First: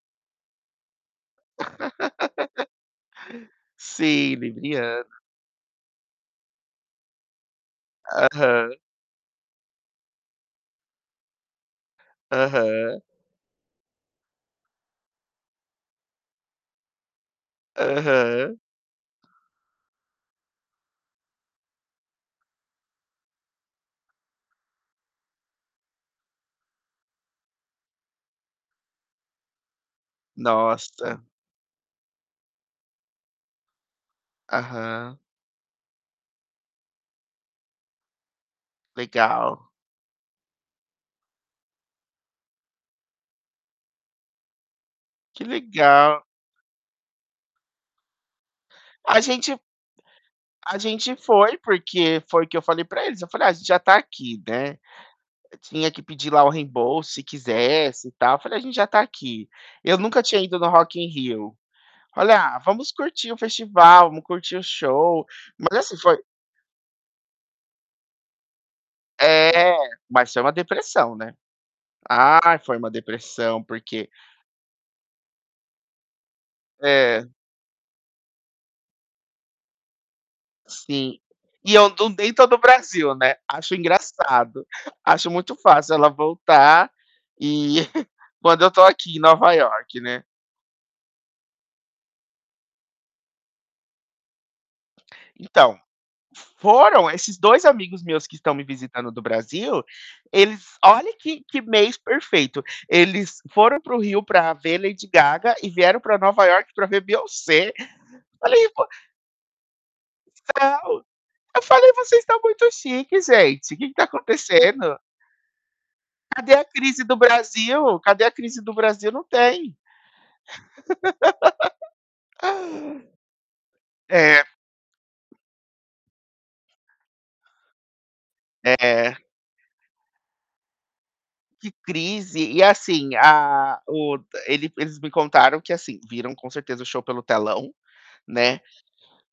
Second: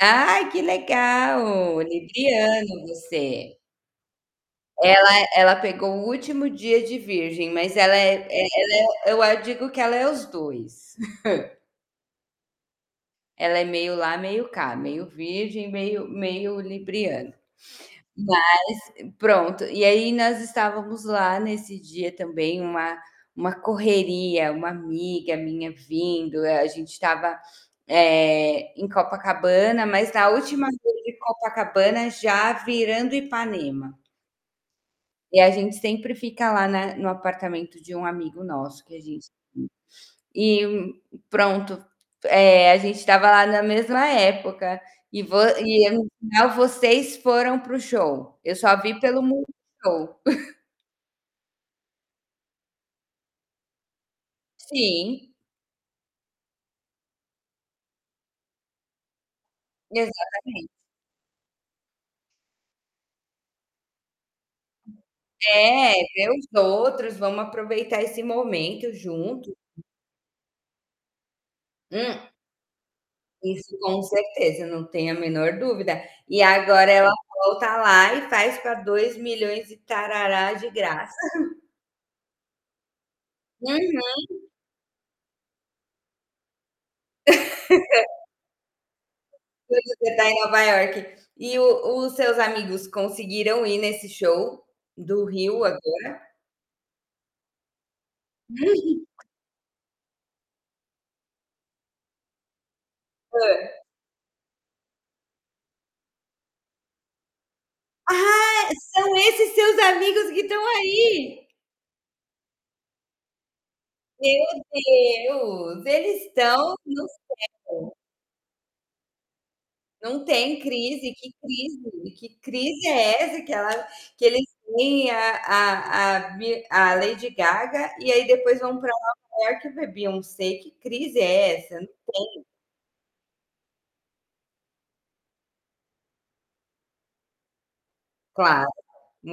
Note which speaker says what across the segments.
Speaker 1: Ai, que legal! Libriano você.
Speaker 2: Sim, libriano.
Speaker 1: Ela ela pegou o último dia de virgem, mas ela é é
Speaker 2: Aham.
Speaker 1: ela é eu a digo que ela é os 2.
Speaker 2: Aham.
Speaker 1: Ela é meio lá, meio cá, meio virgem, meio meio libriana. Mas,
Speaker 2: Aham.
Speaker 1: pronto, e aí nós estávamos lá nesse dia também, uma uma correria, uma amiga minha vindo. A a gente estava, eh, em Copacabana, mas na última rua de
Speaker 2: Nossa.
Speaker 1: Copacabana já virando Ipanema.
Speaker 2: Aham.
Speaker 1: E a gente sempre fica lá na no apartamento de um amigo nosso que a gente tem.
Speaker 2: Legal.
Speaker 1: E, pronto, eh, a gente estava lá na mesma época, e vo
Speaker 2: Que
Speaker 1: e no
Speaker 2: legal.
Speaker 1: final vocês foram para o show? Eu só vi pelo
Speaker 2: A gente
Speaker 1: Multishow.
Speaker 2: A gente foi porque foi o que eu falei para eles, eu falei: "Ah, a gente já está aqui, né".
Speaker 1: Sim.
Speaker 2: Tinha que pedir lá o reembolso se quisesse e tal. Eu falei: "A gente já está aqui". Eu nunca tinha ido
Speaker 1: Exatamente.
Speaker 2: no Rock in Rio, olha: "Ah, vamos curtir o festival, vamos curtir o show". Mas
Speaker 1: É,
Speaker 2: assim, foi
Speaker 1: vê os outros, vamos aproveitar esse momento junto.
Speaker 2: É, mas foi uma depressão, né.
Speaker 1: Hum.
Speaker 2: Ah, foi uma depressão,
Speaker 1: Isso com
Speaker 2: porque
Speaker 1: certeza, não tenho a menor dúvida. E agora ela
Speaker 2: É.
Speaker 1: volta lá e faz para dois milhões e tarará de graça.
Speaker 2: Sim. E eu du nem tô Brasil, né. Acho
Speaker 1: Uhum.
Speaker 2: engraçado. Acho muito fácil ela voltar e quando eu estou aqui em Nova
Speaker 1: Pois
Speaker 2: Iorque,
Speaker 1: você
Speaker 2: né.
Speaker 1: tá em Nova Iorque. E o os seus amigos conseguiram ir nesse show, do Rio
Speaker 2: Então,
Speaker 1: agora?
Speaker 2: fo foram. Esses 2 amigos meus que estão me visitando do
Speaker 1: [unintelligible]
Speaker 2: Brasil, eles olha que que mês perfeito, eles foram
Speaker 1: Hã.
Speaker 2: para o Rio para ver Lady Gaga e vieram para Nova Iorque para ver Beyoncé.
Speaker 1: Ah!
Speaker 2: Falei: "Pô"
Speaker 1: São esses seus amigos que estão
Speaker 2: São.
Speaker 1: aí?
Speaker 2: Eu falei: "Vocês estão muito chiques, gente. Que que está
Speaker 1: Meu
Speaker 2: acontecendo?"
Speaker 1: Deus! Eles
Speaker 2: Cadê a
Speaker 1: estão
Speaker 2: crise
Speaker 1: no
Speaker 2: do
Speaker 1: céu.
Speaker 2: Brasil? Cadê a crise do Brasil? Não tem.
Speaker 1: Não tem crise, que crise? Que crise é essa que ela que
Speaker 2: É.
Speaker 1: eles têm a a a Be a Lady Gaga, e aí depois vão pra
Speaker 2: É.
Speaker 1: Nova Iorque ver Beyoncé. Que crise é
Speaker 2: Que
Speaker 1: essa? Não tem.
Speaker 2: crise? E assim, a o ele eles me contaram que, assim, viram com certeza o show pelo telão, né.
Speaker 1: Claro,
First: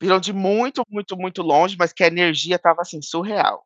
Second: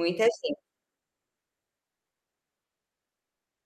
Speaker 2: Viram de
Speaker 1: gen
Speaker 2: muito, muito, muito longe, mas que a energia estava assim, surreal.